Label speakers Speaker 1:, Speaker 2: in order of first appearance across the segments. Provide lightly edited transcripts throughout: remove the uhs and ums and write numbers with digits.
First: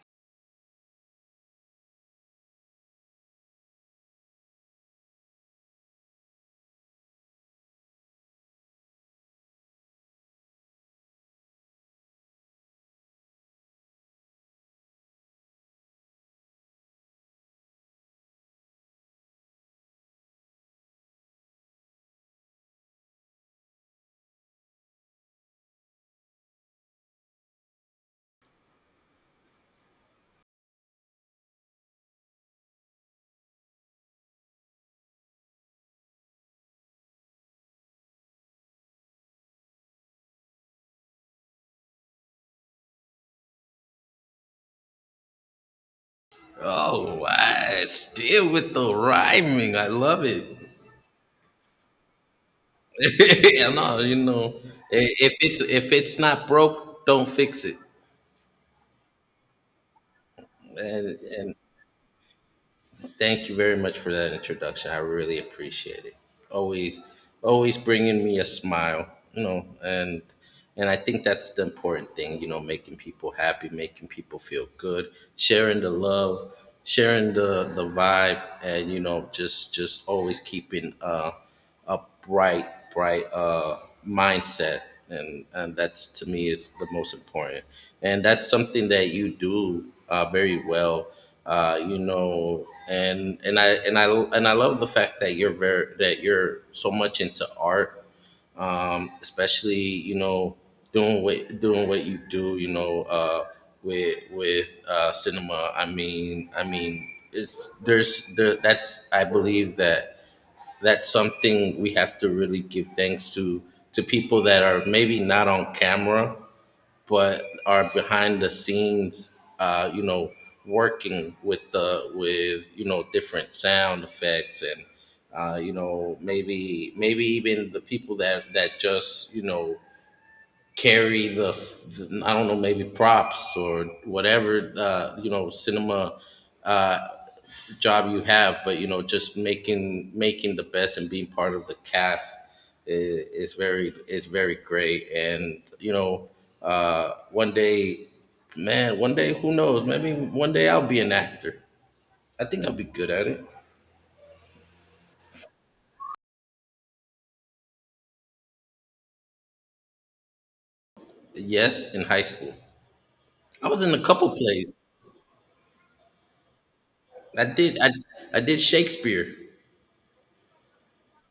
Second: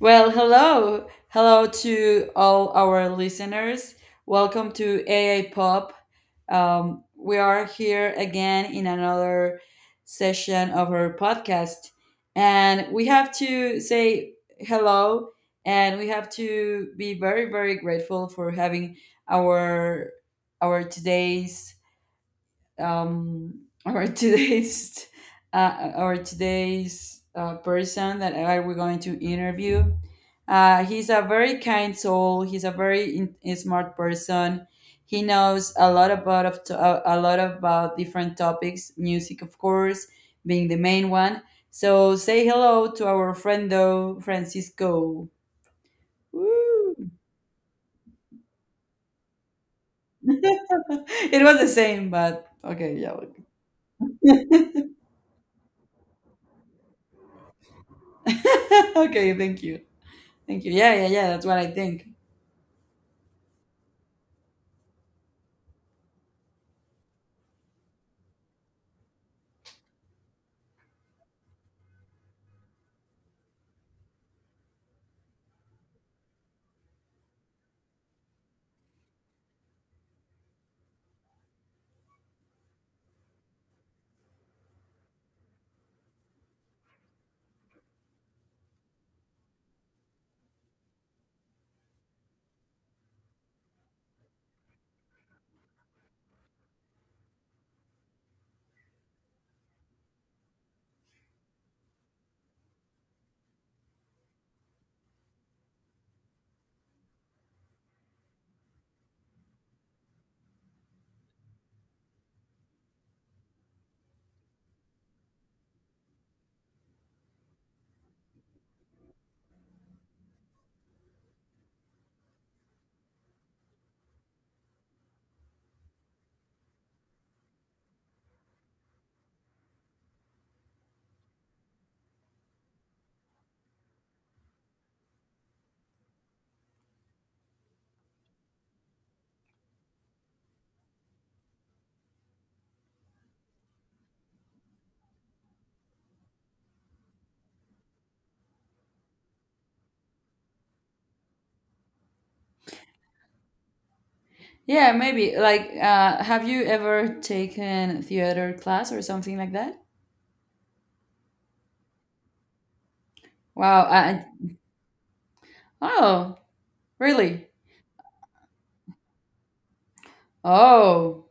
Speaker 1: Well, hello. Hello to all our listeners. Welcome to AA Pop. We are here again in another session of our podcast. And we have to say hello, and we have to be very grateful for having our our today's or today's or today's person that we're going to interview. He's a very kind soul. He's a very smart person. He knows a lot about different topics, music, of course, being the main one. So say hello to our friend though, Francisco. Woo!
Speaker 2: Oh, I still with the rhyming. I love it.
Speaker 1: It was the same, but okay, yeah.
Speaker 2: I know. If it's if it's not broke, don't fix it.
Speaker 1: Okay, thank you. Thank you. Yeah,
Speaker 2: And
Speaker 1: yeah, yeah. That's
Speaker 2: and
Speaker 1: what I think.
Speaker 2: thank you very much for that introduction. I really appreciate it. Always, always bringing me a smile, you know, and and I think that's the important thing, you know, making people happy, making people feel good, sharing the love, sharing the vibe, and just always keeping a bright bright mindset, and that's to me is the most important, and that's something that you do very well. And I love the fact that you're very that you're so much into art, especially you know, doing what you do. With cinema. I mean, it's there's there that's I believe that that's something we have to really give thanks to people that are maybe not on camera but are behind the scenes, uh, you know working with the with different sound effects, and maybe even the people that just you know carry the, I don't know maybe props or whatever cinema uh, job you have. But just making the best and being part of the cast is very great. One day, man, one day, who knows? Maybe one day I'll be an actor. I think I'll be good at it.
Speaker 1: Yeah, maybe. Like, have you ever taken theater class or something like that?
Speaker 2: Yes, in high school, I was
Speaker 1: Wow.
Speaker 2: in a
Speaker 1: I,
Speaker 2: couple plays.
Speaker 1: oh, really?
Speaker 2: I did I I did Shakespeare.
Speaker 1: Oh,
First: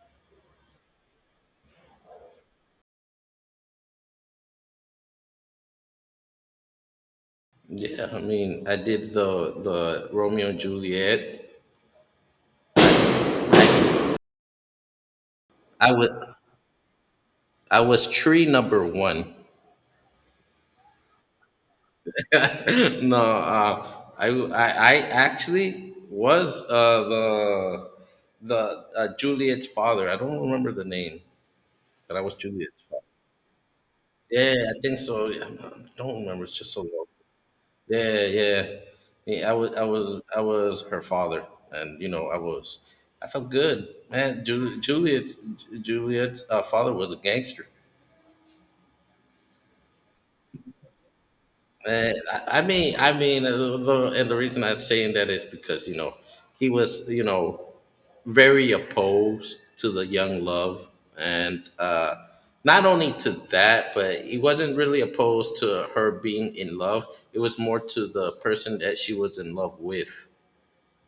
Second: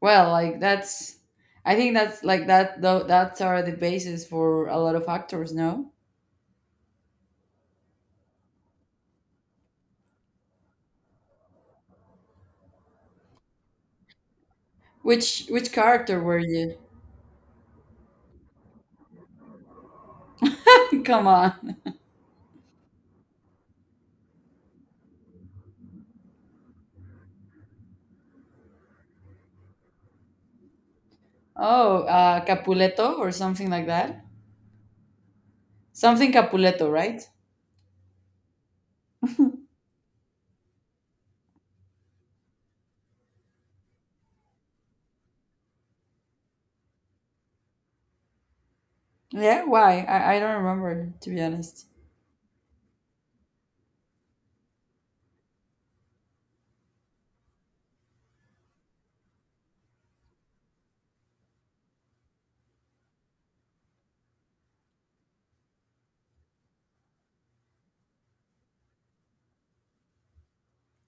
Speaker 1: well, like that's. I think that's like that. Though that's are the basis for a lot of actors. No.
Speaker 2: Yeah, I mean, I did the Romeo and Juliet.
Speaker 1: Which
Speaker 2: I was
Speaker 1: character were you?
Speaker 2: I was tree number one.
Speaker 1: Come on.
Speaker 2: no, I, w- I actually was, the Juliet's father. I don't remember the name,
Speaker 1: Oh,
Speaker 2: but I was Juliet's father.
Speaker 1: Capuleto or something like that.
Speaker 2: Yeah, I think so. Yeah, I don't
Speaker 1: Something
Speaker 2: remember. It's just so
Speaker 1: Capuleto,
Speaker 2: long.
Speaker 1: right?
Speaker 2: Yeah, yeah. Yeah, I was her father, and I was, I felt good, man. Juliet's, father was a gangster.
Speaker 1: Yeah. Why? I don't remember to be honest.
Speaker 2: I mean, the- and the reason I'm saying that is because he was, very opposed to the young love, and, not only to that, but he wasn't really opposed to her being in love. It was more to the person that she was in love with.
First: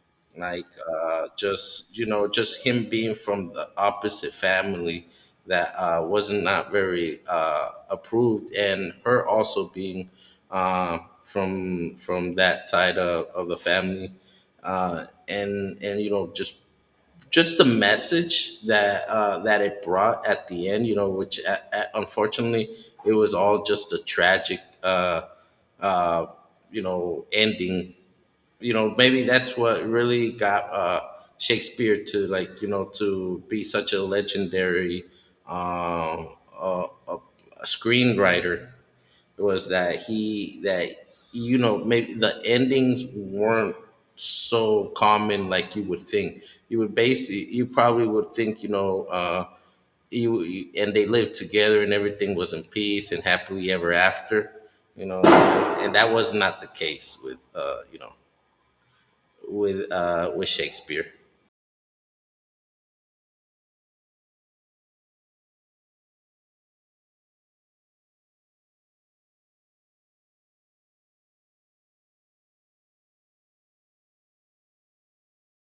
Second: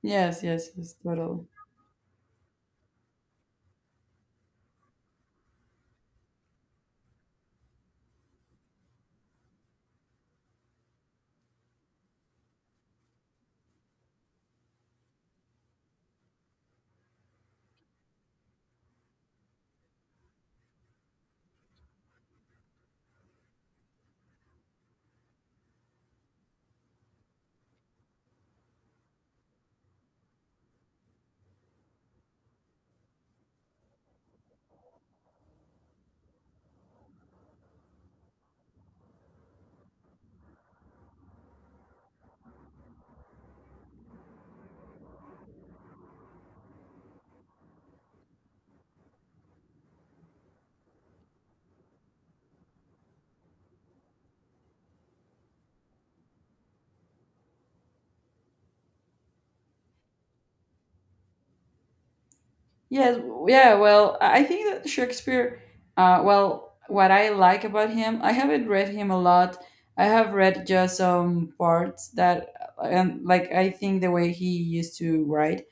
Speaker 1: Yes,
Speaker 2: Like,
Speaker 1: yes, yes. Totally.
Speaker 2: just you know just him being from the opposite family that, wasn't not very, approved, and her also being, uh, from that side of the family, and you know just the message that, that it brought at the end, which, unfortunately, it was all just a tragic, uh, ending. Maybe that's what really got Shakespeare to, to be such a legendary, um uh, a, a screenwriter. Was that he that maybe the endings weren't so common like you would think. You would basically, you probably would think, and they lived together and everything was in peace and happily ever after, you know and that was not the case with, with Shakespeare.
Speaker 1: Yes, yeah, well, I think that Shakespeare, well, what I like about him, I haven't read him a lot. I have read just some parts that, and like, I think the way he used to write,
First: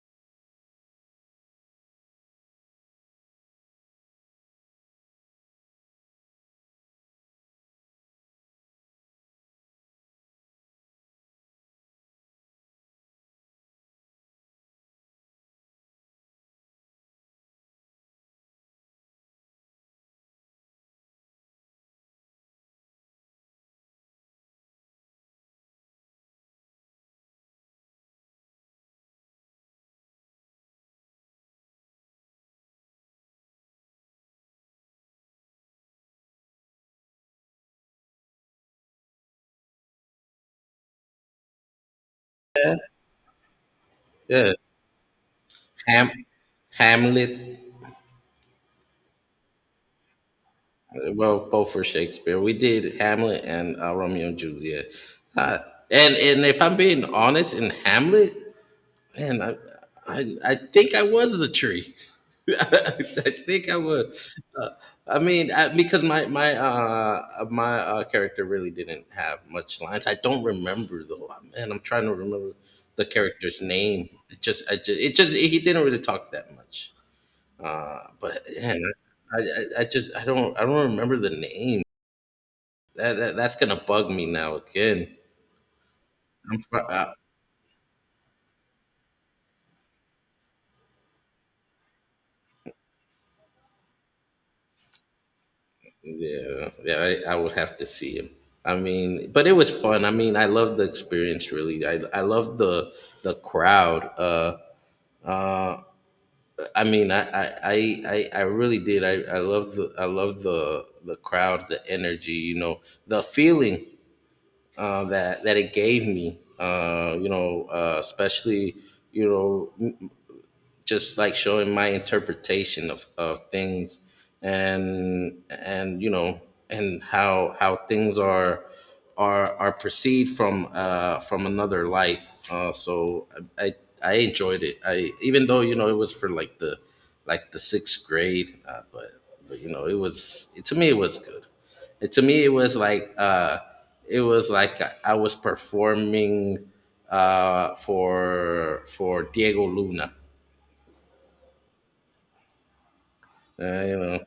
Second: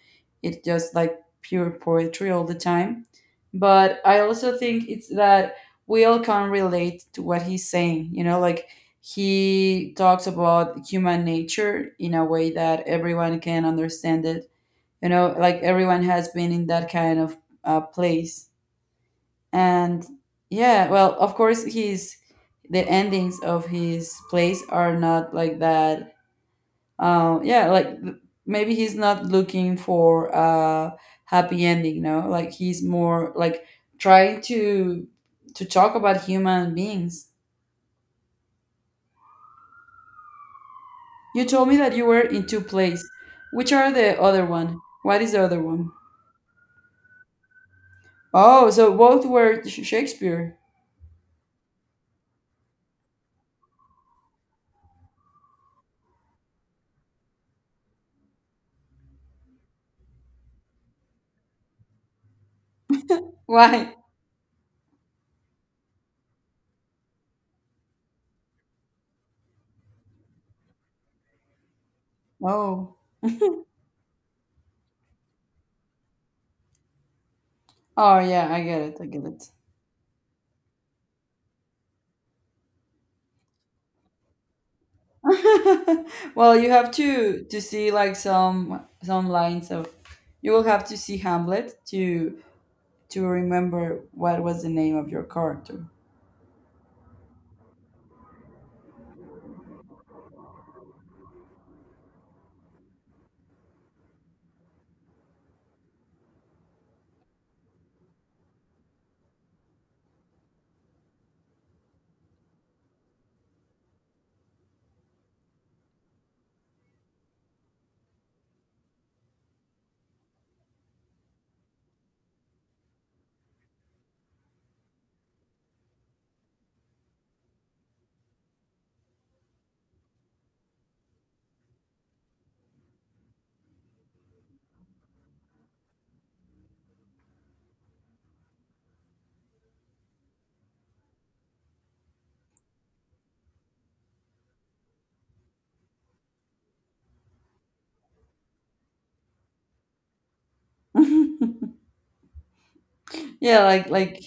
Speaker 1: it's just like pure poetry all the time. But I also think it's that we all can relate to what he's saying, you know, like he talks about human nature in a way that everyone can understand it, you know, like everyone has been in that kind of place. And yeah, well, of course his the endings of his plays are not like that. Yeah, like maybe he's not looking for a happy ending, no, like he's more like trying to talk about human beings. You told me that you were in two
Speaker 2: Yeah,
Speaker 1: plays. Which are the other
Speaker 2: yeah.
Speaker 1: one, what is the other one?
Speaker 2: Ham, Hamlet.
Speaker 1: Oh, so both were Shakespeare.
Speaker 2: Uh, well, both for Shakespeare. We did Hamlet and, Romeo and Juliet. Uh, and if I'm being honest, in Hamlet, Man, I, I think I was the tree. I think I
Speaker 1: Why?
Speaker 2: was. Uh, I mean, because my character really didn't have much lines. I don't remember though. Man, I'm trying to remember
Speaker 1: Oh.
Speaker 2: the character's name. It just, I just, it just, he didn't really talk that much.
Speaker 1: Oh
Speaker 2: But
Speaker 1: yeah, I get
Speaker 2: man,
Speaker 1: it. I get it.
Speaker 2: I just, I don't remember the name. That's gonna bug me now again.
Speaker 1: Well,
Speaker 2: I'm,
Speaker 1: you
Speaker 2: pro-
Speaker 1: have
Speaker 2: I,
Speaker 1: to see like some lines of, you will have to see Hamlet to remember what was the name of your character.
Speaker 2: Yeah, yeah, I would have to see him. I mean, but it was fun. I mean, I loved the experience. Really, I loved the crowd. Uh, I mean, I really did. I loved the I loved the crowd, the energy. You know, the feeling, that it gave me. Especially, you know just like showing my interpretation of things, and you know and how things are are perceived from, from another light. uh so i i I enjoyed it, I even though, it was for like the, like the sixth grade, but it was, to me it was good. To me it was like, it was like I was performing, for Diego Luna.
Speaker 1: Yeah,
Speaker 2: I know.
Speaker 1: like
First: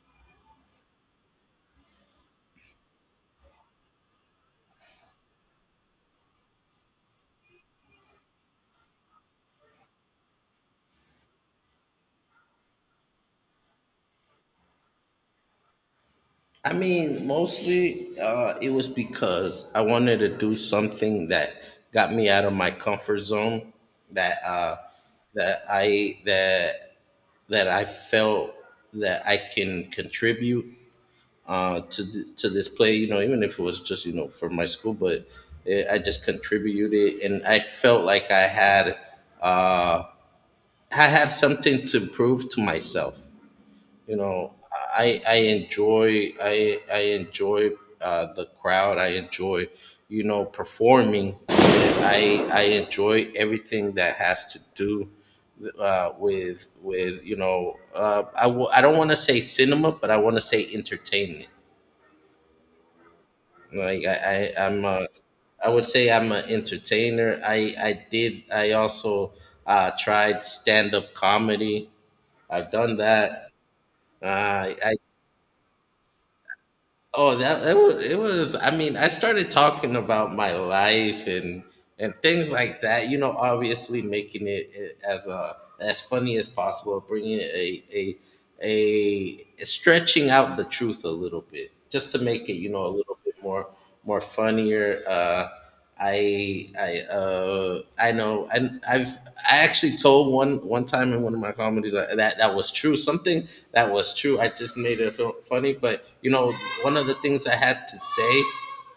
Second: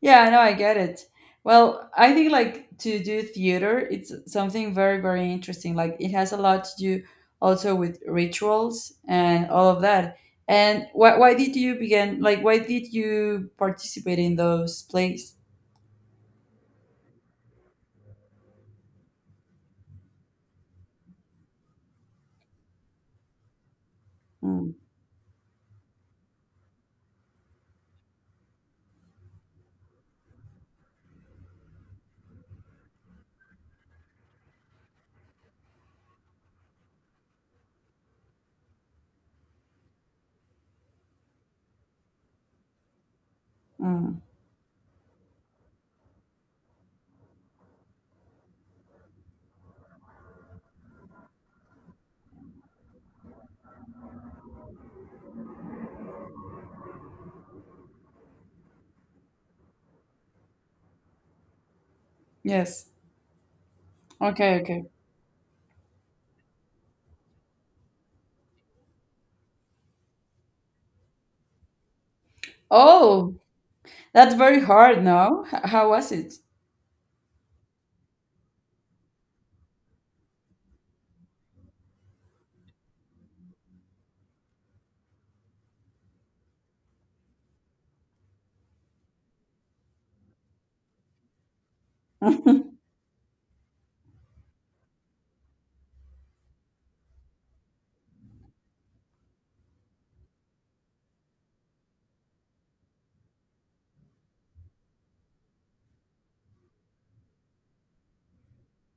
Speaker 1: yeah, I know I get it. Well, I think like to do theater, it's something very interesting. Like it has a lot to do also with rituals and all of that. And why did you begin, like why did you participate in those plays?
Speaker 2: I mean, mostly, it was because I wanted to do something that got me out of my comfort zone. That
Speaker 1: Hmm.
Speaker 2: uh, that I that that I felt that I can contribute, to this play. You know, even if it was just, for my school. But, I just contributed, and I felt like I had, uh, I had something to prove to myself. You
Speaker 1: Mm,
Speaker 2: know I enjoy I enjoy, the crowd. I enjoy, performing. I enjoy everything that has to do, with you know I don't want to say cinema, but I want to say entertainment.
Speaker 1: yes.
Speaker 2: like i,
Speaker 1: Okay,
Speaker 2: I
Speaker 1: okay.
Speaker 2: i'm a I would say I'm an entertainer. I did. I also, tried stand up comedy. I've done
Speaker 1: Oh,
Speaker 2: that.
Speaker 1: that's very
Speaker 2: I
Speaker 1: hard, no? How was it?
Speaker 2: Oh, that it was, it was. I mean, I started talking about my life and things like that. You know, obviously making it as, as funny as possible, bringing it, a stretching out the truth a little bit, just to make it, a little bit more funnier. I know and I've I actually told one time, in one of my comedies, that that was true. Something that was true. I just made it feel funny. But, one of the things I had to say,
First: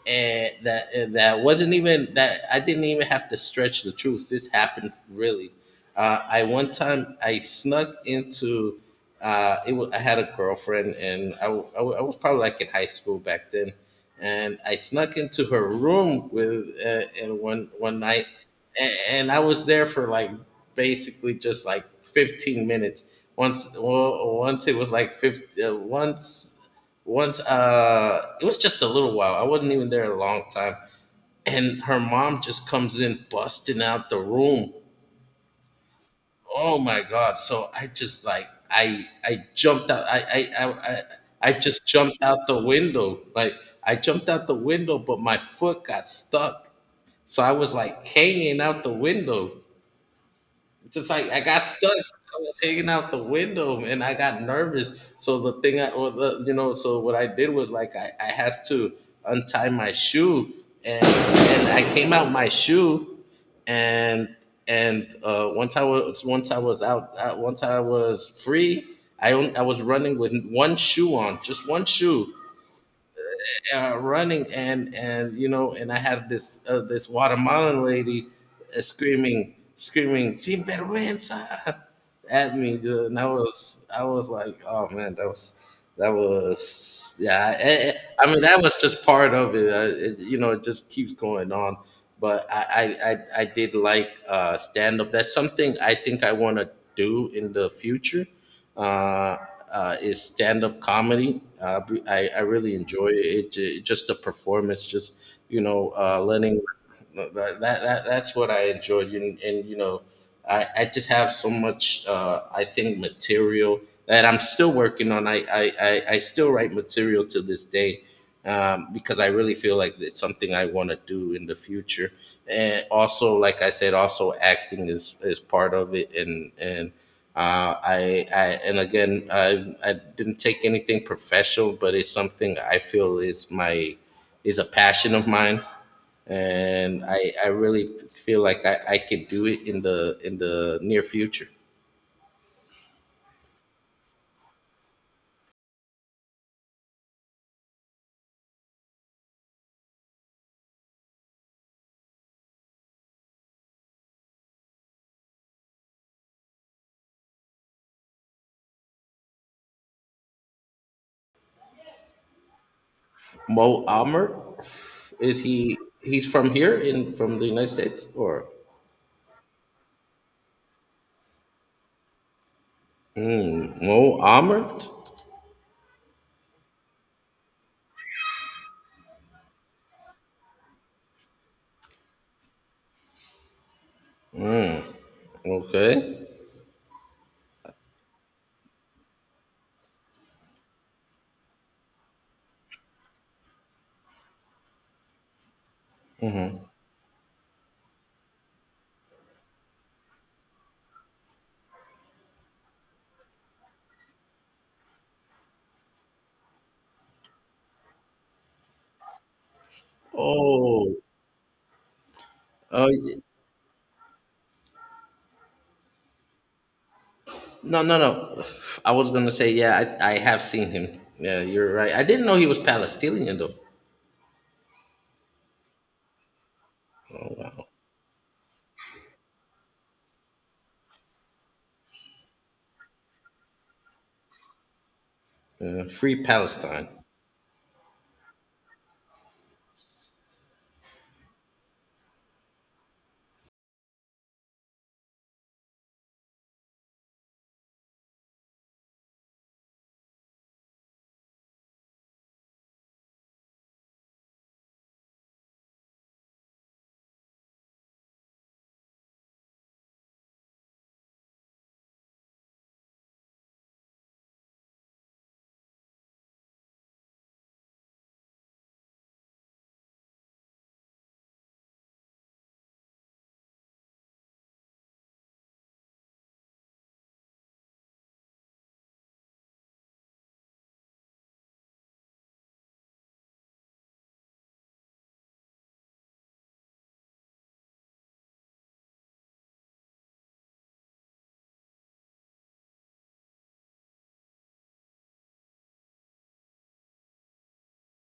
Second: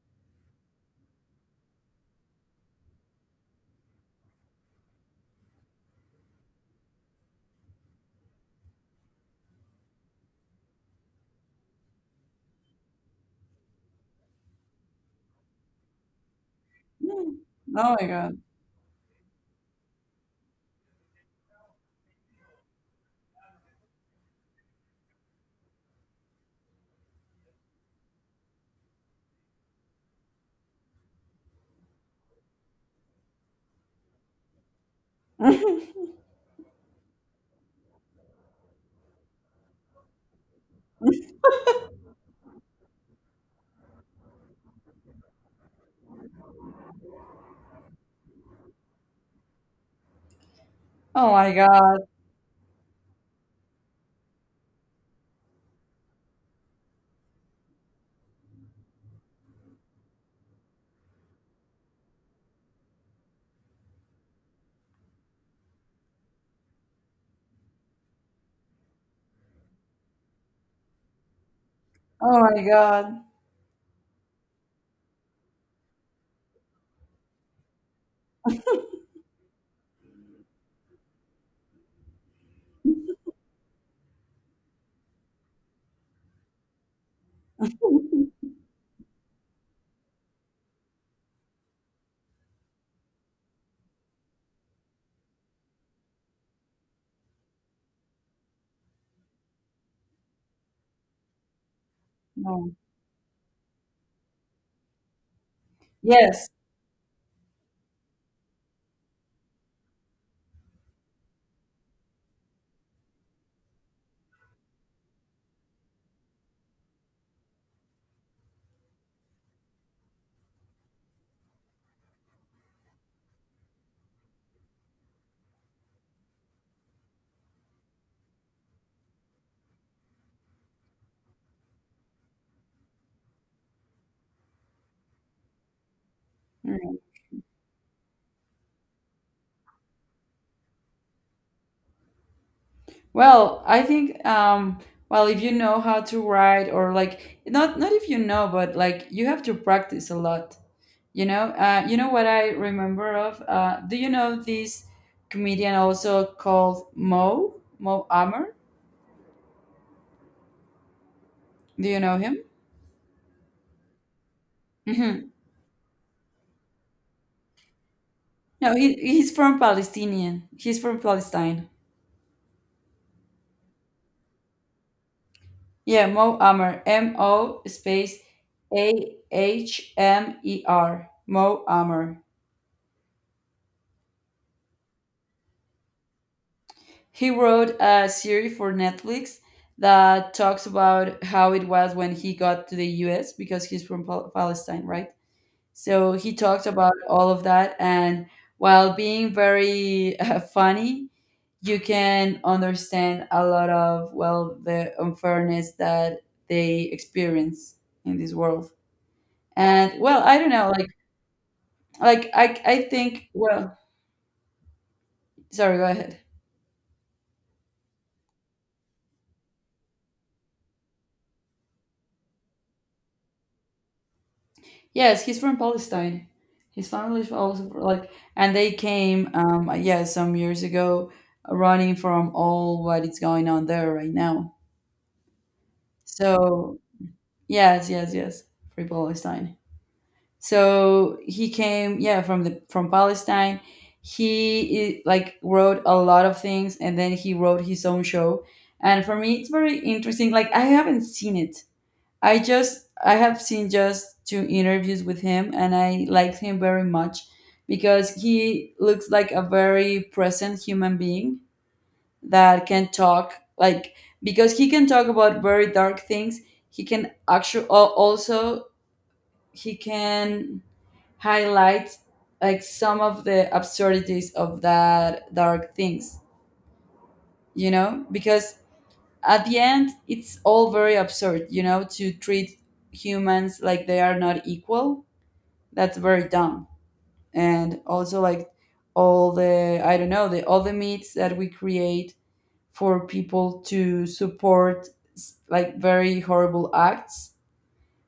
Speaker 2: and that wasn't even that, I didn't even have to stretch the truth. This happened really. I one time I snuck into. It was, I had a girlfriend, and, I was probably like in high school back then, and I snuck into her room with, and one
Speaker 1: Oh
Speaker 2: one
Speaker 1: my
Speaker 2: night,
Speaker 1: God.
Speaker 2: and I was there for like basically just like 15 minutes. Once it was like 50, once once it was just a little while. I wasn't even there a long time, and her mom just comes in busting out the room. Oh my god so I just like I jumped out I just jumped out the window. Like, I jumped out the window, but my foot got stuck. So I was like hanging out the window. Just like,
Speaker 1: Oh
Speaker 2: I
Speaker 1: my
Speaker 2: got stuck.
Speaker 1: God.
Speaker 2: I was hanging out the window and I got nervous. So the thing I, or the, you know, So what I did was like, I had to untie my shoe, and I came out my shoe. And, once I was out, once I was free, I was running with one shoe on, just one shoe,
Speaker 1: Oh my God.
Speaker 2: running, and and I had this, this Guatemalan lady, screaming sin vergüenza at me, dude. And I was like, oh man, that was, yeah, I mean, that was just part of it. It just keeps going on. But I did like, stand up. That's something I think I want to do in the future. Uh, is stand up comedy. I
Speaker 1: No.
Speaker 2: really enjoy it. Just the performance, just,
Speaker 1: Yes.
Speaker 2: learning, that's what I enjoyed. And, I just have so much, I think material that I'm still working on. I still write material to this day. Because I really feel like it's something I want to do in the future, and also, like I said, also acting is part of it. I, and again, I didn't take anything professional, but it's something I feel is my is a passion of mine,
Speaker 1: Mm.
Speaker 2: and I really feel like I could do it in the near future.
Speaker 1: Well, I think well, if you know how to write, or like not if you know, but like you have to practice a lot. You know what I remember of do you know this comedian also called Mo Ammer? Do you know him?
Speaker 2: Mo Almer, is he, he's from here, in from the United States, or,
Speaker 1: No, he, he's from Palestinian. He's from Palestine.
Speaker 2: Mo Almer?
Speaker 1: Yeah, Mo Amer. M O space Ahmer. Mo Amer.
Speaker 2: Okay.
Speaker 1: He wrote a series for Netflix that talks about how it was when he got to the US because he's from Palestine, right? So he talked about all of that. And while being very funny, you can understand a lot of, well, the unfairness that they experience in this world. And well, I don't know,
Speaker 2: Oh,
Speaker 1: like I
Speaker 2: oh
Speaker 1: think, well, sorry, go ahead.
Speaker 2: No, no, no. I was gonna say, yeah, I have seen him. Yeah, you're right. I didn't know he was Palestinian though.
Speaker 1: Yes, he's from Palestine. His family is also like, and they came, yeah, some years ago, running from all what is going on there right now.
Speaker 2: Free
Speaker 1: So
Speaker 2: Palestine.
Speaker 1: yes, yes, yes. Free Palestine. So he came, yeah, from the from Palestine. He like wrote a lot of things, and then he wrote his own show. And for me, it's very interesting. Like I haven't seen it. I just I have seen just two interviews with him, and I liked him very much because he looks like a very present human being that can talk. Like because he can talk about very dark things, he can actually also he can highlight like some of the absurdities of that dark things, you know, because at the end it's all very absurd, you know, to treat humans like they are not equal. That's very dumb. And also like all the I don't know, the all the myths that we create for people to support like very horrible acts.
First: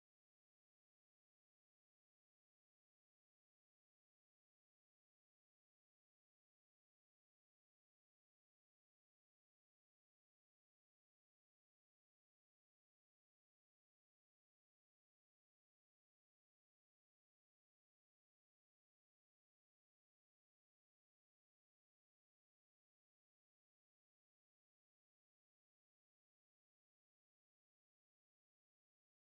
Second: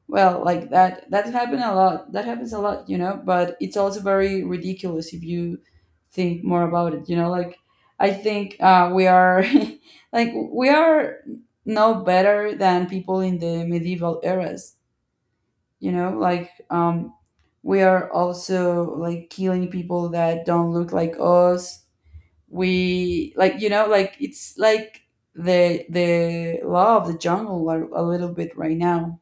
Speaker 1: Well, like that that happen a lot. That happens a lot, you know, but it's also very ridiculous if you think more about it, you know, like I think we are like we are no better than people in the medieval eras, you know, like we are also like killing people that don't look like us. We like, you know, like it's like the law of the jungle a little bit right now.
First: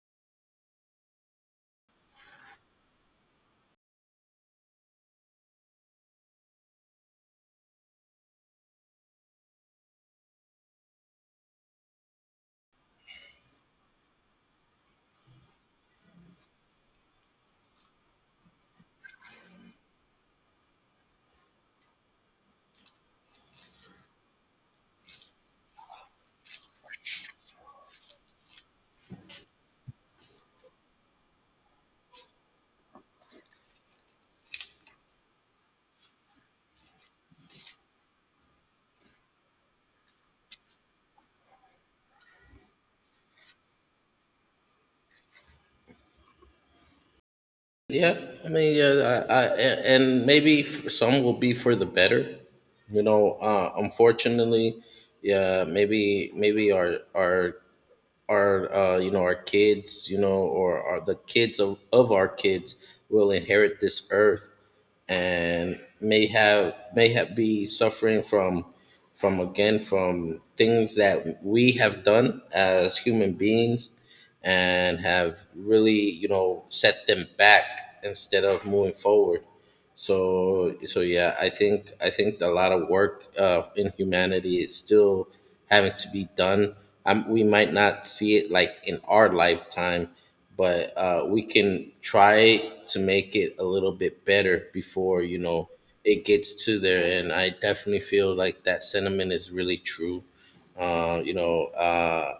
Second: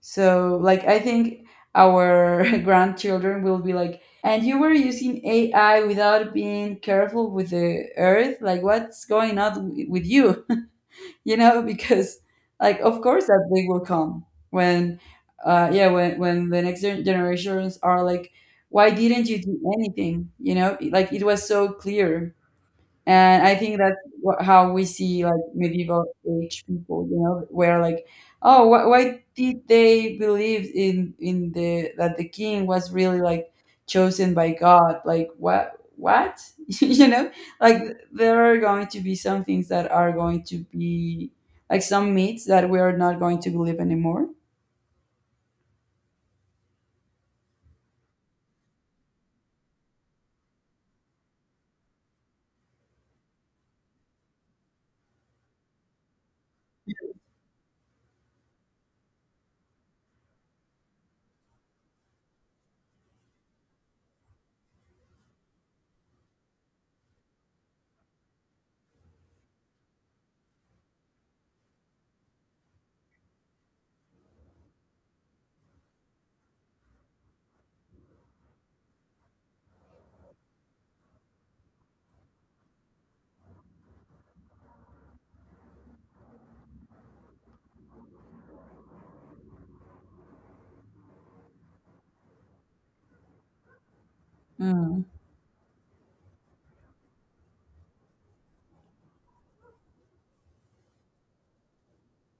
Speaker 1: So, like, I think our grandchildren will be like, and you were using AI without being careful with the earth? Like, what's going on with you? You know, because, like, of course that day will come when, yeah, when the next generations are like, why didn't you do anything? You know, like, it was so clear. And I think that's how we see like medieval age people, you know, where like, oh, why did they believe in the that the king was really like chosen by God? Like what you know? Like there are going to be some things that are going to be like some myths that we are not going to believe anymore.
Speaker 2: Yeah, yeah, I and maybe some will be for the better. You know, unfortunately, yeah, maybe our, you know, our kids, you know, or the kids of our kids will inherit this earth and may have be suffering from again from things that we have done as human beings and have really, you know, set them back instead of moving forward. So yeah, I think a lot of work in humanity is still having to be done. We might not see it like in our lifetime, but we can try to make it a little bit better
Speaker 1: Mm.
Speaker 2: before, you know, it gets to there. And I definitely feel like that sentiment is really true. You know,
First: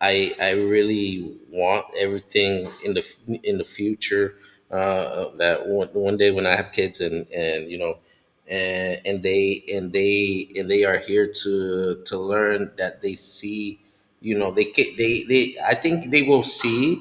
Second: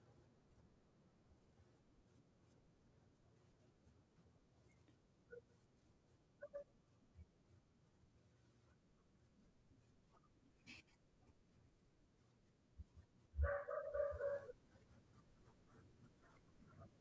Speaker 2: I really want everything in the in the future, that one day when I have kids, and you know, and they are here to learn, that they see, you know, they, I think they will see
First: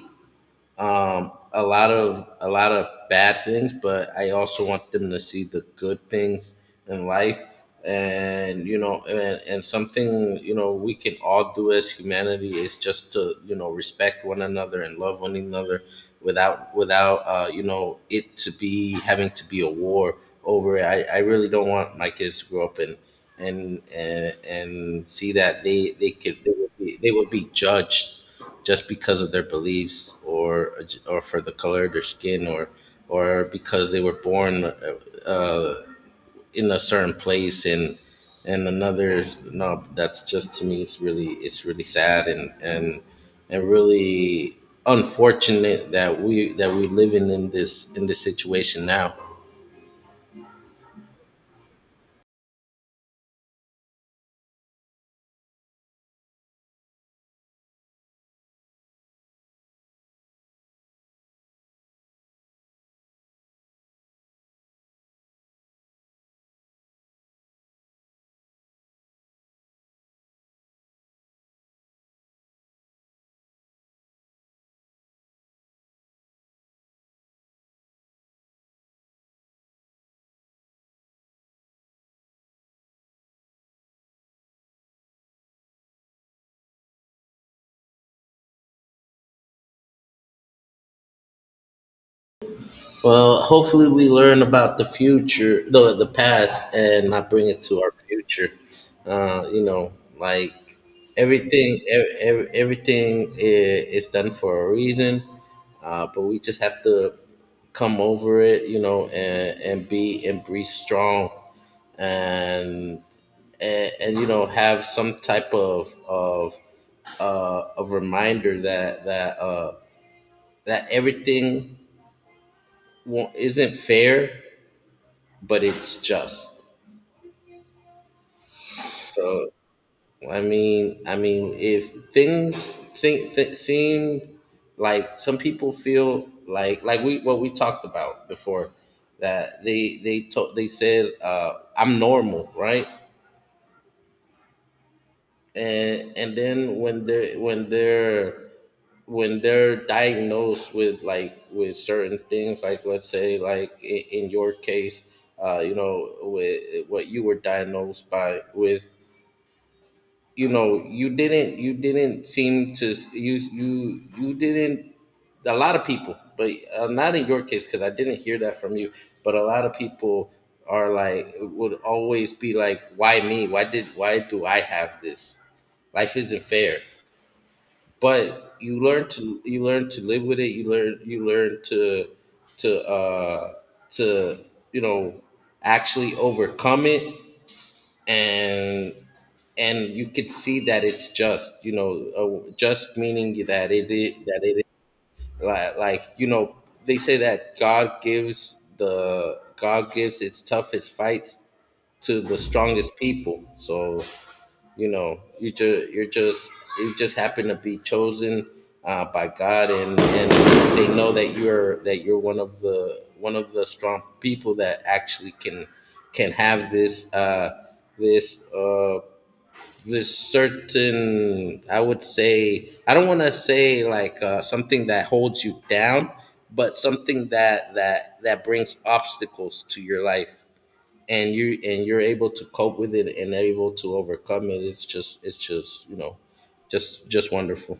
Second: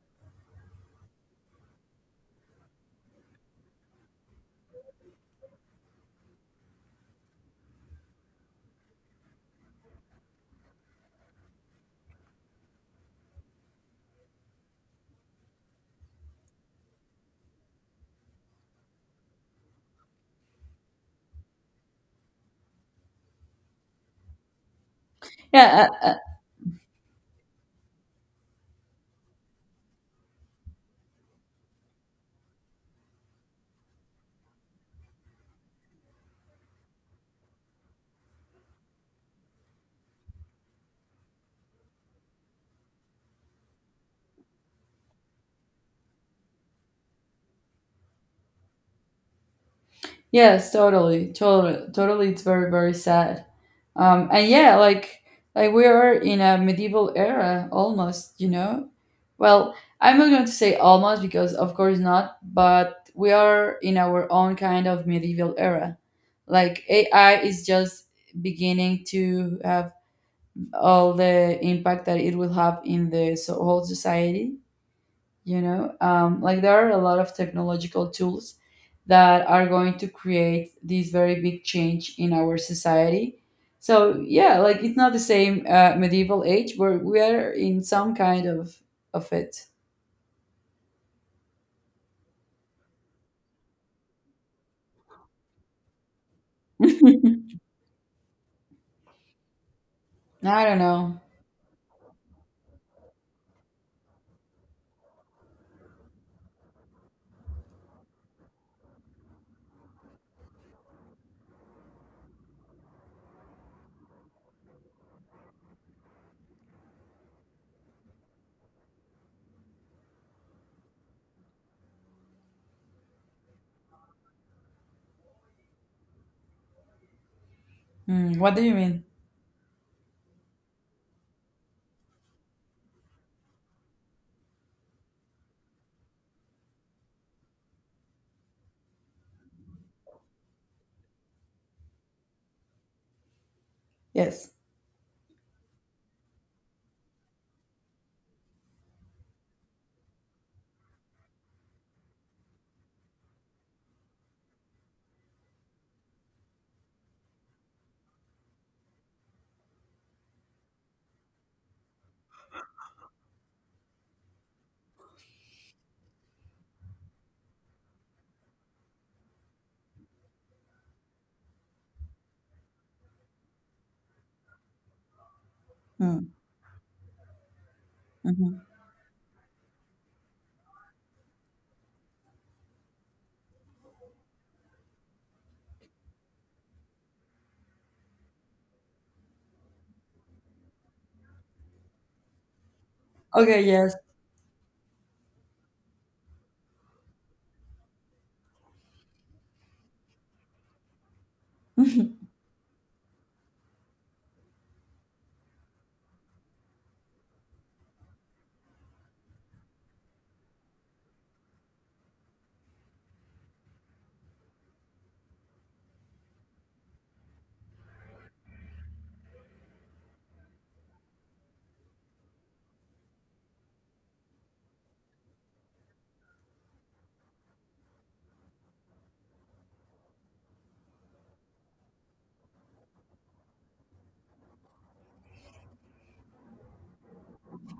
Speaker 2: a lot of bad things, but I also want them to see the good things in life. And you know, and something, you know, we can all do as humanity is just to, you know, respect one another and love one another, without, you know, it to be having to be a war over it. I really don't want my kids to grow up and and see that
Speaker 1: Yeah,
Speaker 2: they would be judged just because of their beliefs or for the color of their skin, or because they were born uh, in a certain place and another. No, that's just, to me, it's really sad, and and really unfortunate that we living in this situation now.
Speaker 1: yes, totally, totally, totally. It's very very sad. And yeah, like we are in a medieval era almost, you know. Well, I'm not going to say almost because of course not, but we are in our own kind of medieval era. Like AI is just beginning to have all the impact that it will have in the whole society, you know, like there are a lot of technological tools that are going to create this very big change in our society. So yeah, like it's not the same medieval age, but we are in some kind of it.
Speaker 2: Well, hopefully we learn about the future, no, the past, and not bring
Speaker 1: I
Speaker 2: it to our future. You know, like
Speaker 1: don't know.
Speaker 2: everything, everything is done for a reason, but we just have to come over it, you know, and be strong, and and you know, have some type of a reminder that that that everything isn't fair, but it's just.
Speaker 1: Hmm, what do you mean?
Speaker 2: So I mean, if things seem, seem like some people feel like we, what we talked about before, that they said, I'm normal, right?
Speaker 1: Yes.
Speaker 2: And then when they're when they're when they're diagnosed with like with certain things, like let's say like in your case, you know, with what you were diagnosed by with, you know, you didn't seem to you didn't, a lot of people, but not in your case because I didn't hear that from you, but a lot of people are like would always be like, why me, why did, why do I have this, life
Speaker 1: Hmm,
Speaker 2: isn't fair. But
Speaker 1: mhm.
Speaker 2: you learn to, you learn to live with it, you learn, you learn to uh to you know actually overcome it. and and you could see that it's just, you know, just meaning
Speaker 1: Okay,
Speaker 2: that it
Speaker 1: yes.
Speaker 2: is, that it is, like you know, they say that god gives, the god gives its toughest fights to the strongest people. So you know, you just you're just, you just happen to be chosen, by god, and they know that you're, that you're one of the strong people that actually can have this this this certain, I would say, I don't want to say like, something that holds you down, but something that that brings obstacles to your life, and you're able to cope with it and able to overcome it. It's just, it's just, you know, just wonderful.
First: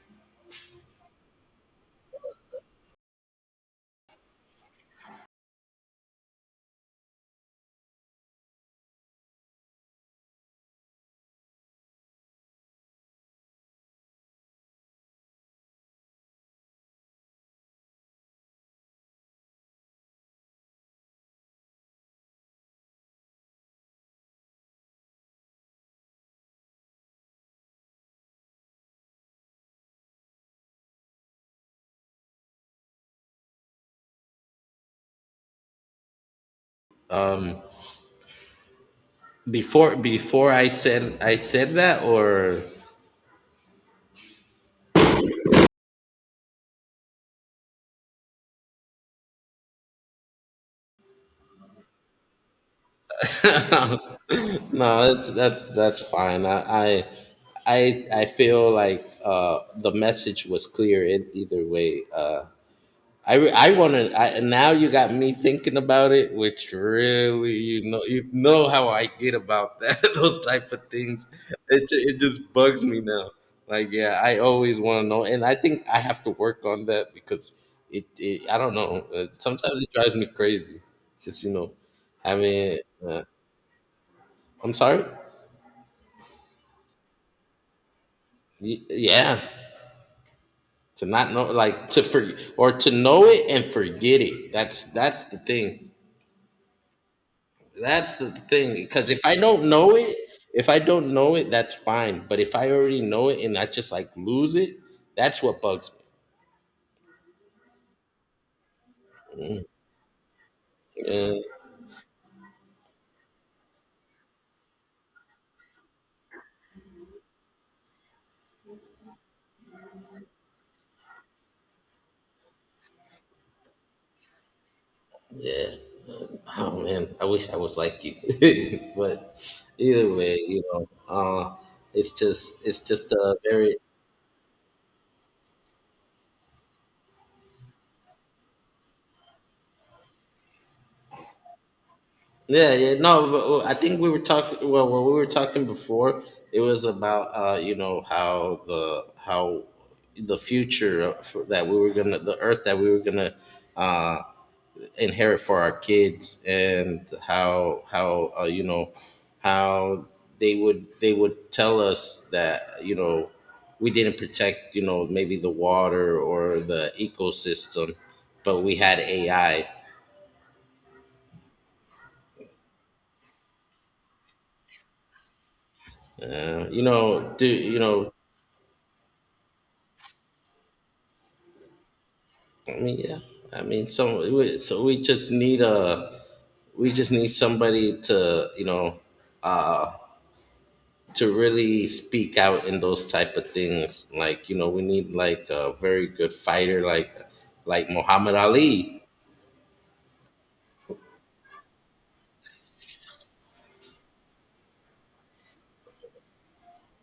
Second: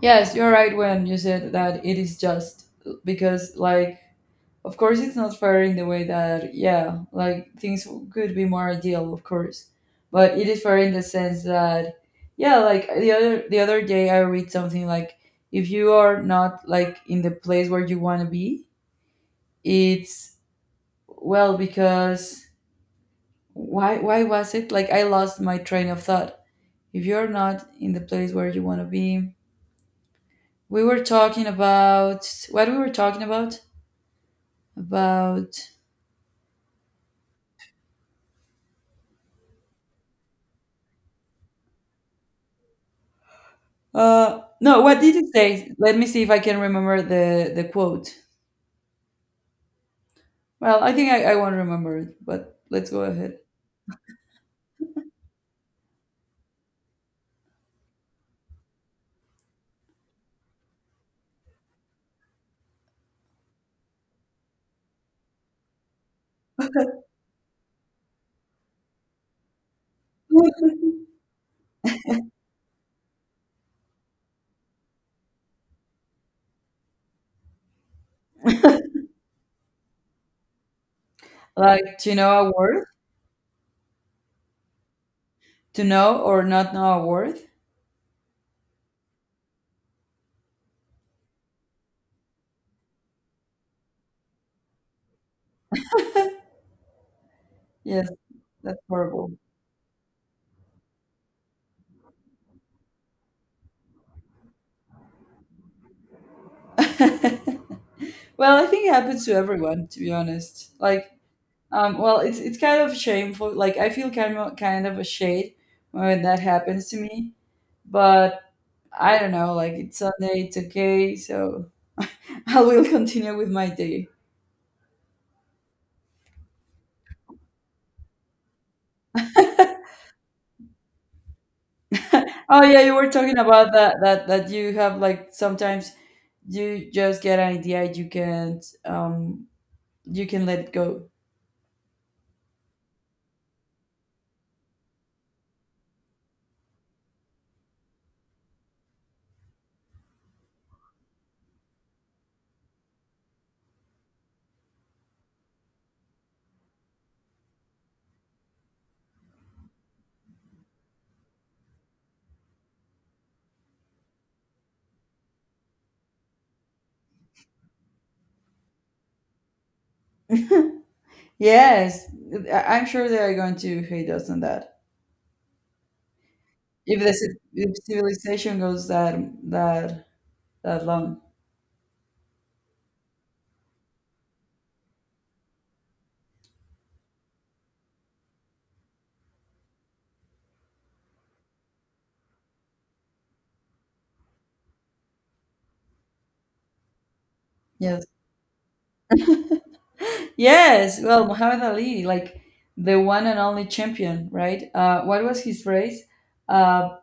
Speaker 1: Yes, you're right when you said that it is just, because like of course, it's not fair in the way that, yeah, like things could be more ideal, of course, but it is fair in the sense that, yeah, like the other day I read something like if you are not like in the place where you want to be, it's well because why was it like I lost my train of thought. If you're not in the place where you want to be, we were talking about what we were talking about
Speaker 2: um before I said that, or
Speaker 1: No, what did it say? Let me see if I can remember the quote. Well, I think I won't remember it, but let's go ahead.
Speaker 2: No, that's fine. I feel like, the message was clear in either way. Uh, I want to, I, now. You got me thinking about it, which really, you know, you know how I get about that those type of things. It just bugs me now. Like yeah, I always want to know, and I think I have to work on that because it, I don't know. Sometimes it drives me crazy. Just you know
Speaker 1: Like, to know a
Speaker 2: having.
Speaker 1: worth,
Speaker 2: Uh, I'm sorry.
Speaker 1: to know or not know a worth.
Speaker 2: Yeah, to not know, like, to, for, or to know it and forget it, that's the thing,
Speaker 1: Yes,
Speaker 2: that's the thing.
Speaker 1: that's
Speaker 2: Because if
Speaker 1: horrible.
Speaker 2: I don't know it, if I don't know it, that's fine, but if I already know it and I just like lose it, that's what bugs me.
Speaker 1: Well, I think it happens to
Speaker 2: Mm,
Speaker 1: everyone, to be honest. Like,
Speaker 2: yeah,
Speaker 1: well, it's kind of shameful. Like, I feel kind of ashamed when that happens to me. But I don't know. Like, it's Sunday. It's okay. So I will continue with my day.
Speaker 2: yeah, oh man, I wish I was like you, but either way, you know, uh
Speaker 1: Oh yeah,
Speaker 2: it's
Speaker 1: you were
Speaker 2: just a
Speaker 1: talking about
Speaker 2: very.
Speaker 1: that that that you have like sometimes you just get an idea you can't you can let it go.
Speaker 2: Yeah, yeah. No, but, well, I think we were talking. Well, when we were talking before, it was about you know, how the future that we were gonna, the earth that we were gonna uh, inherit for our kids, and how, you know, how they would, they would tell us that, you know, we didn't protect, you know, maybe the water or the ecosystem, but we had AI.
Speaker 1: Yes, I'm sure they are going to hate us on that.
Speaker 2: You
Speaker 1: If the
Speaker 2: know, do
Speaker 1: if
Speaker 2: you know,
Speaker 1: civilization goes that that that long.
Speaker 2: I mean, yeah. I mean, so we just need a, we just need somebody to, you know, uh to really speak out in those type of things. Like you know, we need like a very good fighter, like
Speaker 1: Yes.
Speaker 2: Muhammad Ali,
Speaker 1: Yes. Well, Muhammad Ali, like the one and only champion, right? What was his phrase? Uh,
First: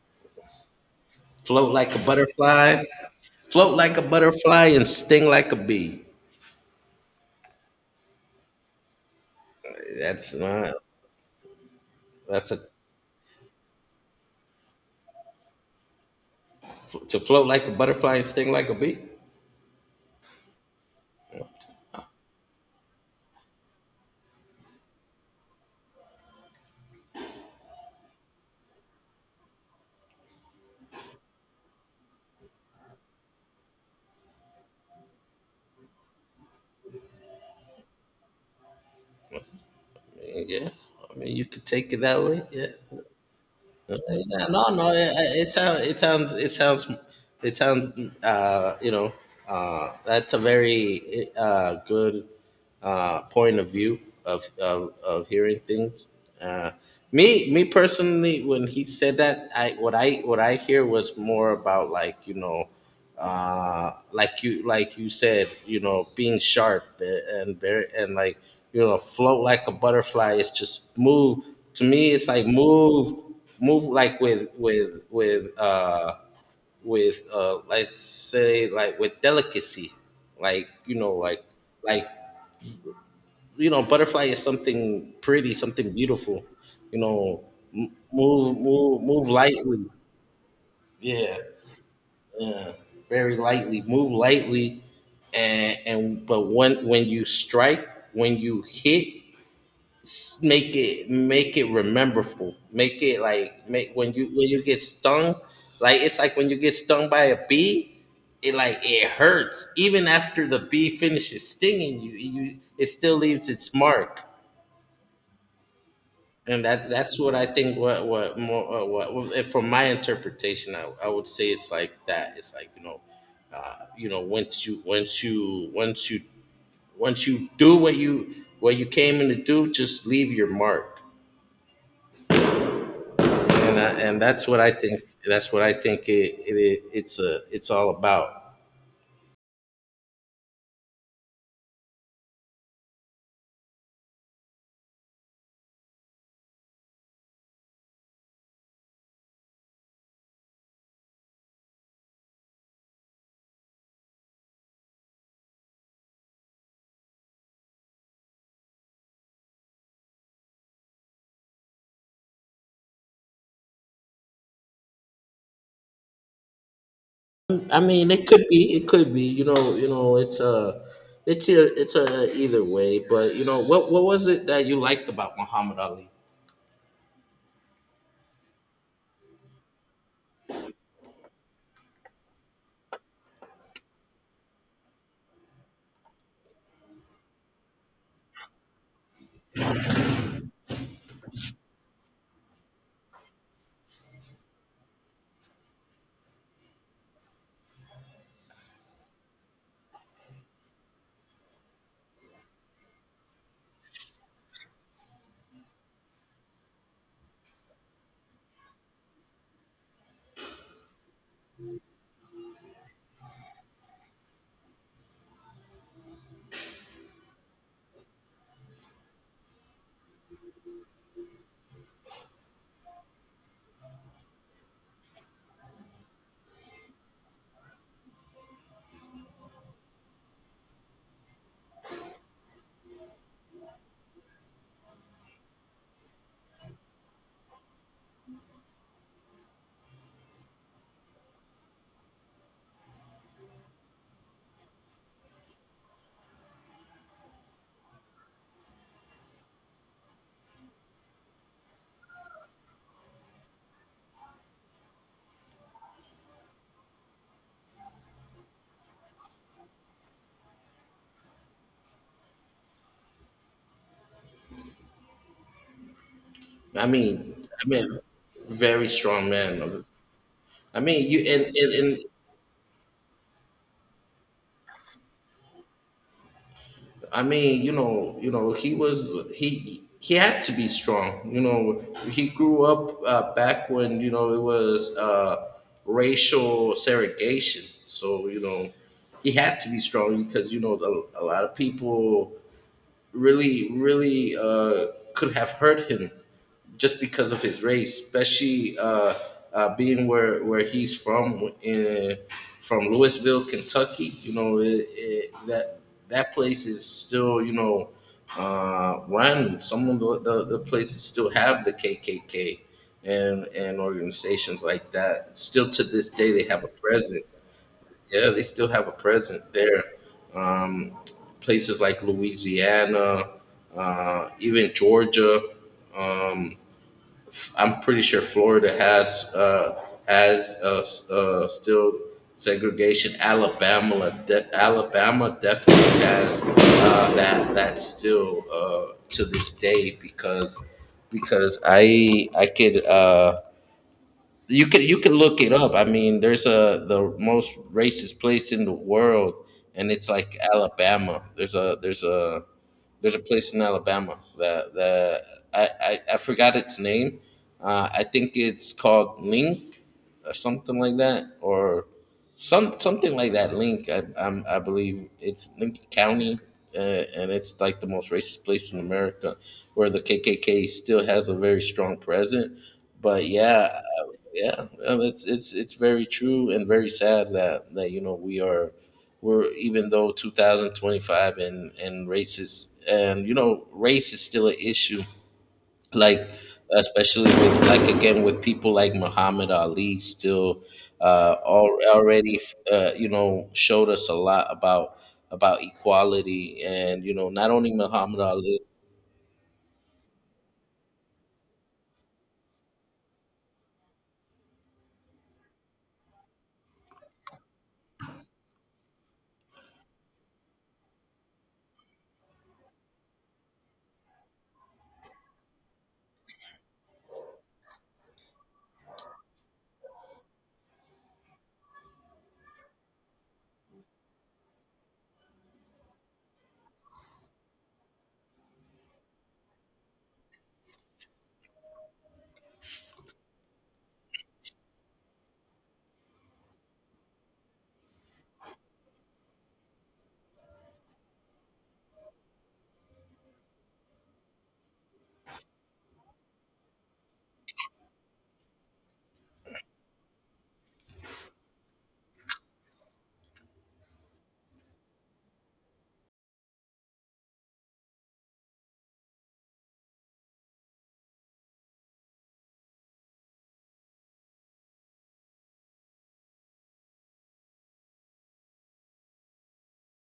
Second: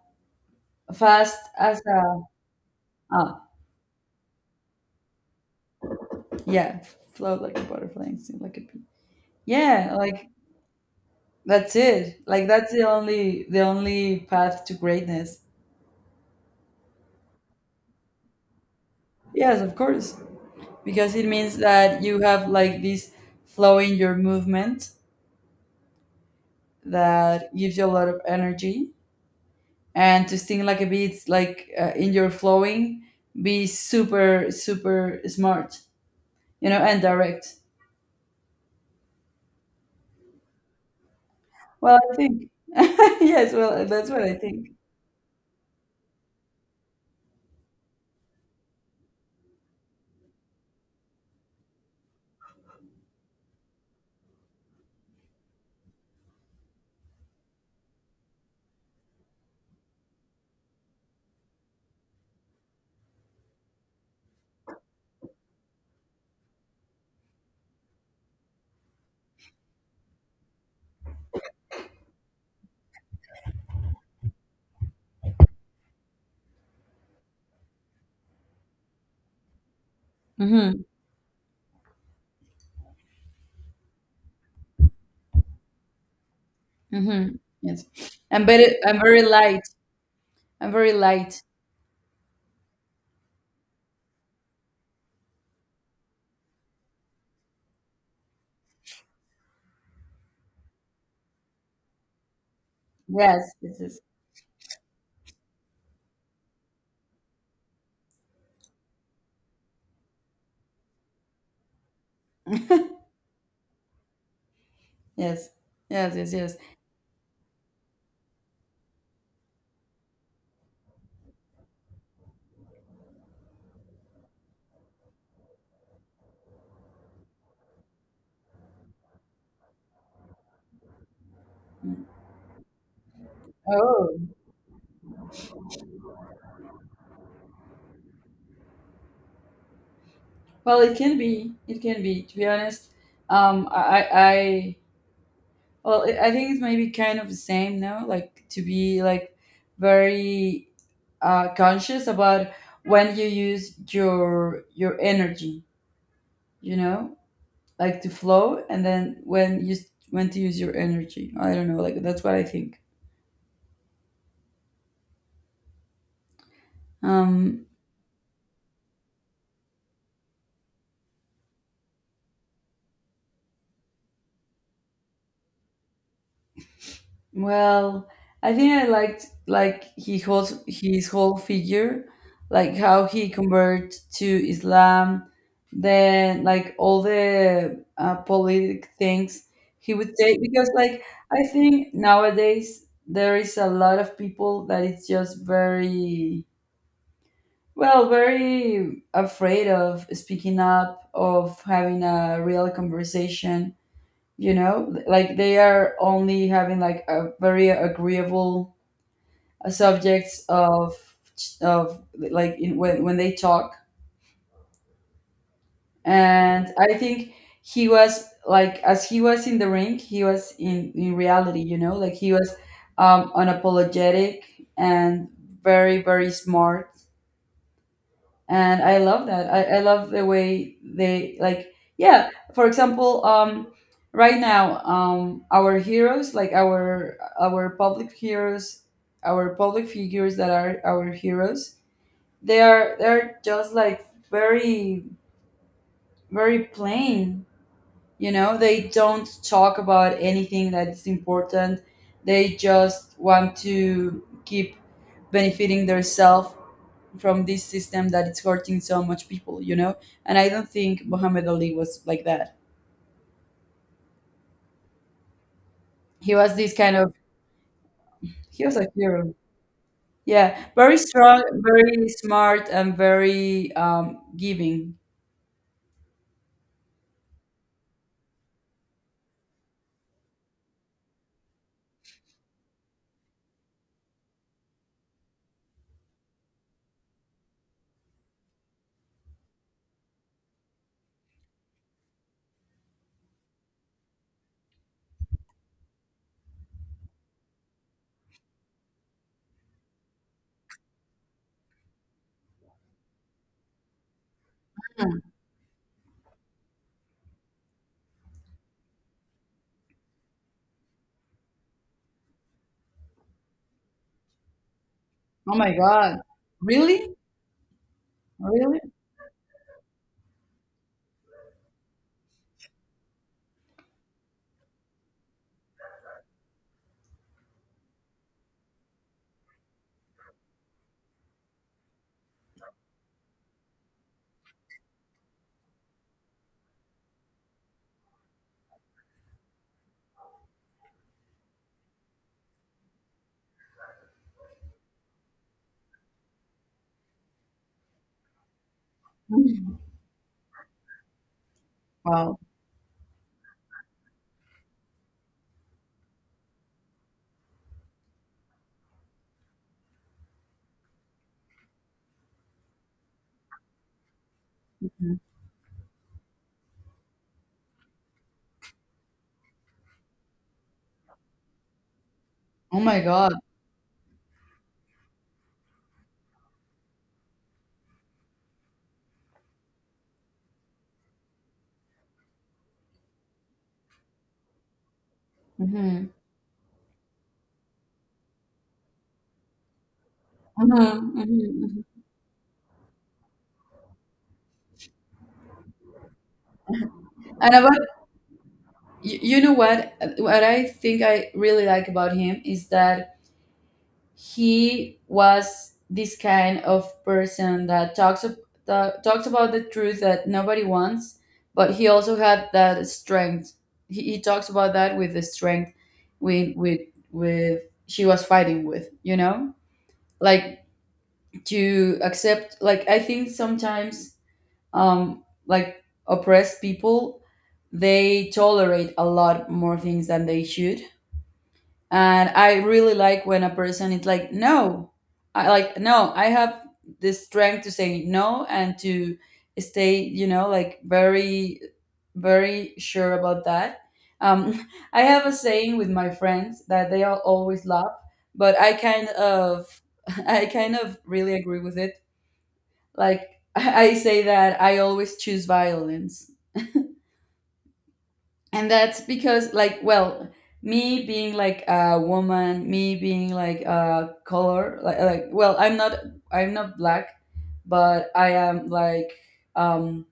Speaker 1: fast
Speaker 2: float
Speaker 1: as
Speaker 2: like a
Speaker 1: a
Speaker 2: butterfly,
Speaker 1: ah,
Speaker 2: float like a butterfly and sting like a bee.
Speaker 1: yeah, float like a butterfly, and sting like a bee. Yeah, like
Speaker 2: That's not
Speaker 1: that's it. Like
Speaker 2: that's a
Speaker 1: that's the only path to greatness.
Speaker 2: To float like a butterfly and sting like a bee.
Speaker 1: Yes, of course. Because it means that you have like this flow in your movement that gives you a lot of energy. And to sing like a bee, it's like in your flowing, be super smart, you know, and direct.
Speaker 2: Yeah, I mean, you could take
Speaker 1: Well,
Speaker 2: it
Speaker 1: I
Speaker 2: that way.
Speaker 1: think.
Speaker 2: Yeah.
Speaker 1: Yes, well, that's what I
Speaker 2: Yeah, no,
Speaker 1: think.
Speaker 2: no, it sounds. You know, that's a very good point of view of of hearing things. Uh, me personally, when he said that, I what I what I hear was more about, like you know, like you, like you said, you know, being sharp and very and like, you know, float like a butterfly. It's just move. To me, it's like move, move, like with let's say, like with delicacy, like,
Speaker 1: Mm-hmm.
Speaker 2: you know, like, you know, butterfly is something pretty, something beautiful. You
Speaker 1: Mm-hmm.
Speaker 2: know,
Speaker 1: Yes. I'm
Speaker 2: move,
Speaker 1: better, I'm
Speaker 2: move,
Speaker 1: very
Speaker 2: move
Speaker 1: light.
Speaker 2: lightly.
Speaker 1: I'm very
Speaker 2: Yeah,
Speaker 1: light.
Speaker 2: yeah, very lightly. Move lightly, and but when you strike, when you hit, make it rememberful. Make it
Speaker 1: Yes,
Speaker 2: like,
Speaker 1: this
Speaker 2: make,
Speaker 1: is.
Speaker 2: when you get stung, like it's like when you get stung by a bee. It, like it hurts even after the bee finishes stinging you. You, it still leaves its mark.
Speaker 1: Yes. Yes, yes, yes.
Speaker 2: And that that's what I think. What more? Uh, if from my interpretation, I would say it's like that. It's like, you know, once you do what you, what you came in to do, just leave your mark.
Speaker 1: Oh.
Speaker 2: And that's what I think. That's what I think. It it's a, it's all about.
Speaker 1: Well, it can be. It can be, to be honest. Um, I, I, I- I think it's maybe kind of the same now, like to be like very conscious about when you use your energy, you know, like to flow, and then when to use your energy. I don't know, like that's what I think. Um,
Speaker 2: I mean, it could be. It could be. You know. You know. It's a. It's a, it's a either way, but you know what? What was it that you liked about Muhammad Ali?
Speaker 1: Well, I think I liked like he holds his whole figure, like how he converted to Islam, then like all the politic things he would say, because like I think nowadays there is a lot of people that it's just very, very afraid of speaking up, of having a real conversation, you know, like they are only having like a very agreeable subjects of, like when they talk. And I think he was like, as he was in the ring, he was in reality, you know, like he was unapologetic and very smart. And I love that. I love the way they like, yeah, for example, right now, our heroes, like our public heroes, our public figures that are our heroes, they're just like very, very plain, you know, they don't talk about anything that is important. They just want to keep benefiting themselves from this system that it's hurting so much people, you know? And I don't think Muhammad Ali was like that. He was this kind of,
Speaker 2: I mean,
Speaker 1: he was a
Speaker 2: very strong
Speaker 1: hero.
Speaker 2: man.
Speaker 1: Yeah,
Speaker 2: I
Speaker 1: very
Speaker 2: mean, you
Speaker 1: strong,
Speaker 2: and, and and
Speaker 1: very smart, and very giving.
Speaker 2: I mean, you know, he had to be strong. You know, he grew up, back when, you know, it was, racial segregation. So you know, he had to be strong because you know, a lot of people really really, could have hurt him just because of his race, especially, being where he's from, in from Louisville, Kentucky. You know, that that place is still, you know, run. Some of the places still have the KKK and organizations like that.
Speaker 1: Oh
Speaker 2: Still
Speaker 1: my
Speaker 2: to this
Speaker 1: God.
Speaker 2: day, they have a
Speaker 1: Really?
Speaker 2: present. Yeah, they still
Speaker 1: Really?
Speaker 2: have a present there. Um, Places like Louisiana, even Georgia. Um, I'm pretty sure Florida has has uh, still segregation. Alabama definitely has, that. That's still, to this day, because I could, you can, you can look it up. I mean, there's a, the most racist place in the world,
Speaker 1: Mhm.
Speaker 2: and it's like Alabama.
Speaker 1: Wow.
Speaker 2: There's a place in Alabama that the, I forgot its name. I think it's called Link or something like that, or something like that. Link, I believe
Speaker 1: Mhm.
Speaker 2: it's Lincoln County, uh, and it's like the most racist place in America, where the KKK still has a very strong presence.
Speaker 1: Oh my
Speaker 2: But
Speaker 1: God.
Speaker 2: yeah, yeah, it's very true and very sad that that, you know, we are, we're, even though 2025, and racist, and you know, race is still an issue,
Speaker 1: Mhm,
Speaker 2: like, especially with like, again, with people like Muhammad Ali still
Speaker 1: mhm, mhm, mhm.
Speaker 2: already, you know, showed us a lot about equality, and you know, not
Speaker 1: And
Speaker 2: only
Speaker 1: about,
Speaker 2: Muhammad Ali
Speaker 1: you know what? What I think I really like about him is that he was this kind of person that that talks about the truth that nobody wants, but he also had that strength. He talks about that with the strength with with she was fighting with, you know? Like, to accept, like I think sometimes, like oppressed people, they tolerate a lot more things than they should. And I really like when a person is like no, I like no, I have the strength to say no, and to stay, you know, like very, very sure about that. um I have a saying with my friends that they all always laugh, but I kind of I kind of really agree with it, like I say that I always choose violence. And that's because like, well, me being like a woman, me being like a color, like, well, I'm not black, but I am like, um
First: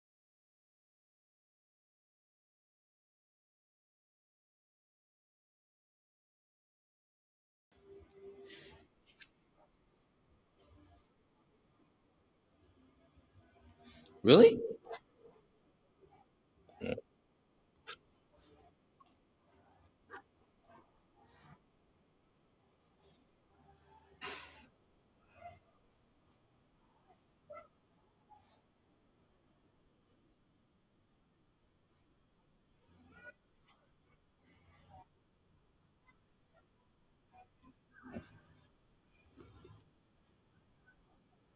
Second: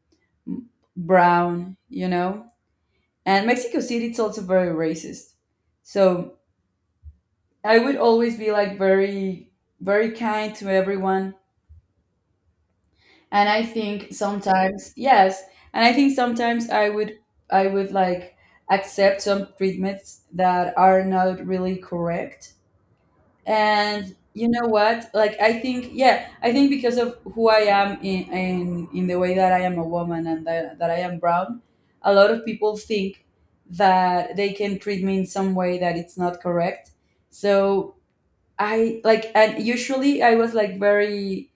Speaker 1: brown, you know. And Mexico City, it's also very racist, so I would always be like very, very kind to everyone. And I think
Speaker 2: really,
Speaker 1: sometimes, yes, and I think sometimes I would, I would like accept some treatments that are not really correct. And you know what, like I think, yeah, I think because of who I am, in the way that I am a woman, and that I am brown, a lot of people think that they can treat me in some way that it's not correct. So I like, and usually I was like very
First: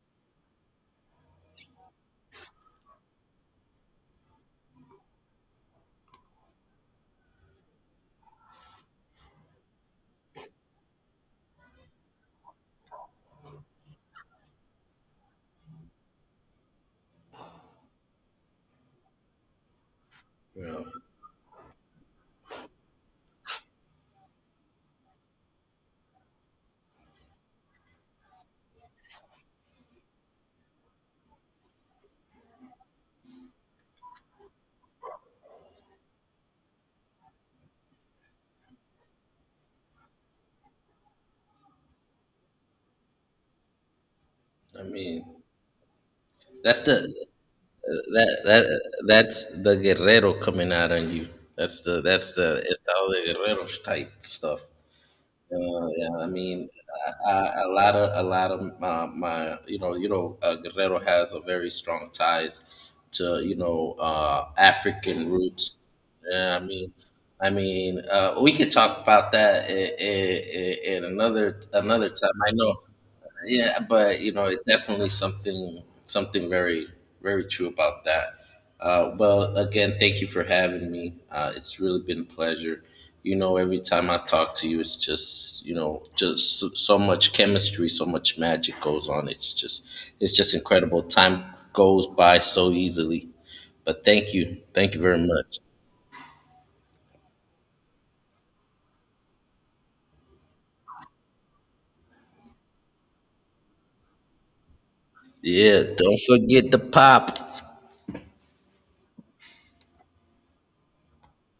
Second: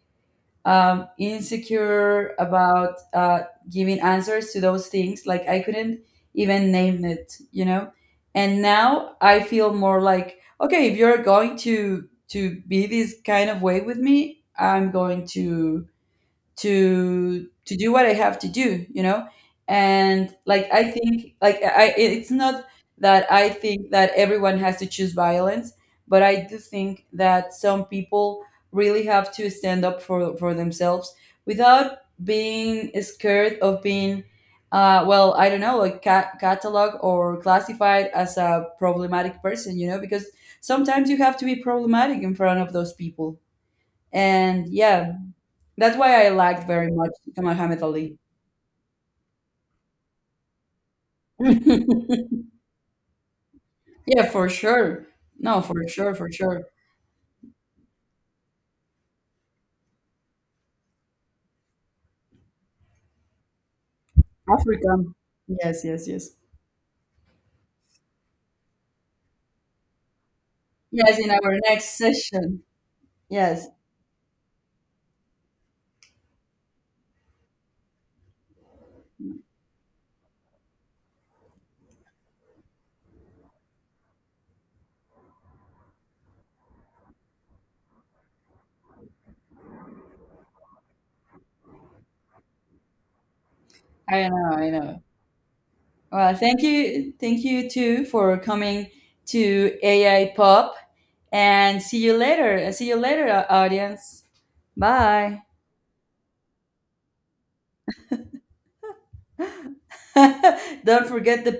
Speaker 1: insecure about giving answers to those things. Like I couldn't even name it, you know. And now I feel more like, okay, if you're going to be this kind of way with me, I'm going to to do what I have to do, you know? And
Speaker 2: you
Speaker 1: like
Speaker 2: know,
Speaker 1: I think like I it's not that I think that everyone has to choose violence, but I do think that some people really have to stand up for themselves without being scared of being well, I don't know, like catalog or classified as a problematic person, you know, because sometimes you have to be problematic in front of those people. And
Speaker 2: I
Speaker 1: yeah,
Speaker 2: mean,
Speaker 1: that's why I liked
Speaker 2: that's
Speaker 1: very much
Speaker 2: the
Speaker 1: Muhammad Ali.
Speaker 2: that that that's the Guerrero coming out on you.
Speaker 1: Yeah,
Speaker 2: That's the Estado de Guerrero type
Speaker 1: for
Speaker 2: stuff.
Speaker 1: sure. No, for
Speaker 2: Yeah,
Speaker 1: sure,
Speaker 2: I
Speaker 1: for sure.
Speaker 2: mean, a lot of a lot of, my, you know, you know, Guerrero has a very strong ties to, you know,
Speaker 1: Africa.
Speaker 2: African roots.
Speaker 1: Yes, yes, yes.
Speaker 2: Yeah, I mean, we could talk about that in
Speaker 1: Yes, in our next
Speaker 2: another time. I
Speaker 1: session.
Speaker 2: know,
Speaker 1: Yes,
Speaker 2: yeah, but you know, it's definitely something something very very true about that. Well, again, thank you for having me. It's really been a pleasure. You know, every time I talk to you, it's just, you know, just so, so much chemistry, so much magic goes on. It's just incredible. Time goes by so easily. But
Speaker 1: I know, I
Speaker 2: thank you
Speaker 1: know.
Speaker 2: very much.
Speaker 1: Well, thank you too for coming to AI Pop, and see you later. See you later, audience. Bye.
Speaker 2: Yeah, don't forget the pop.
Speaker 1: Don't forget the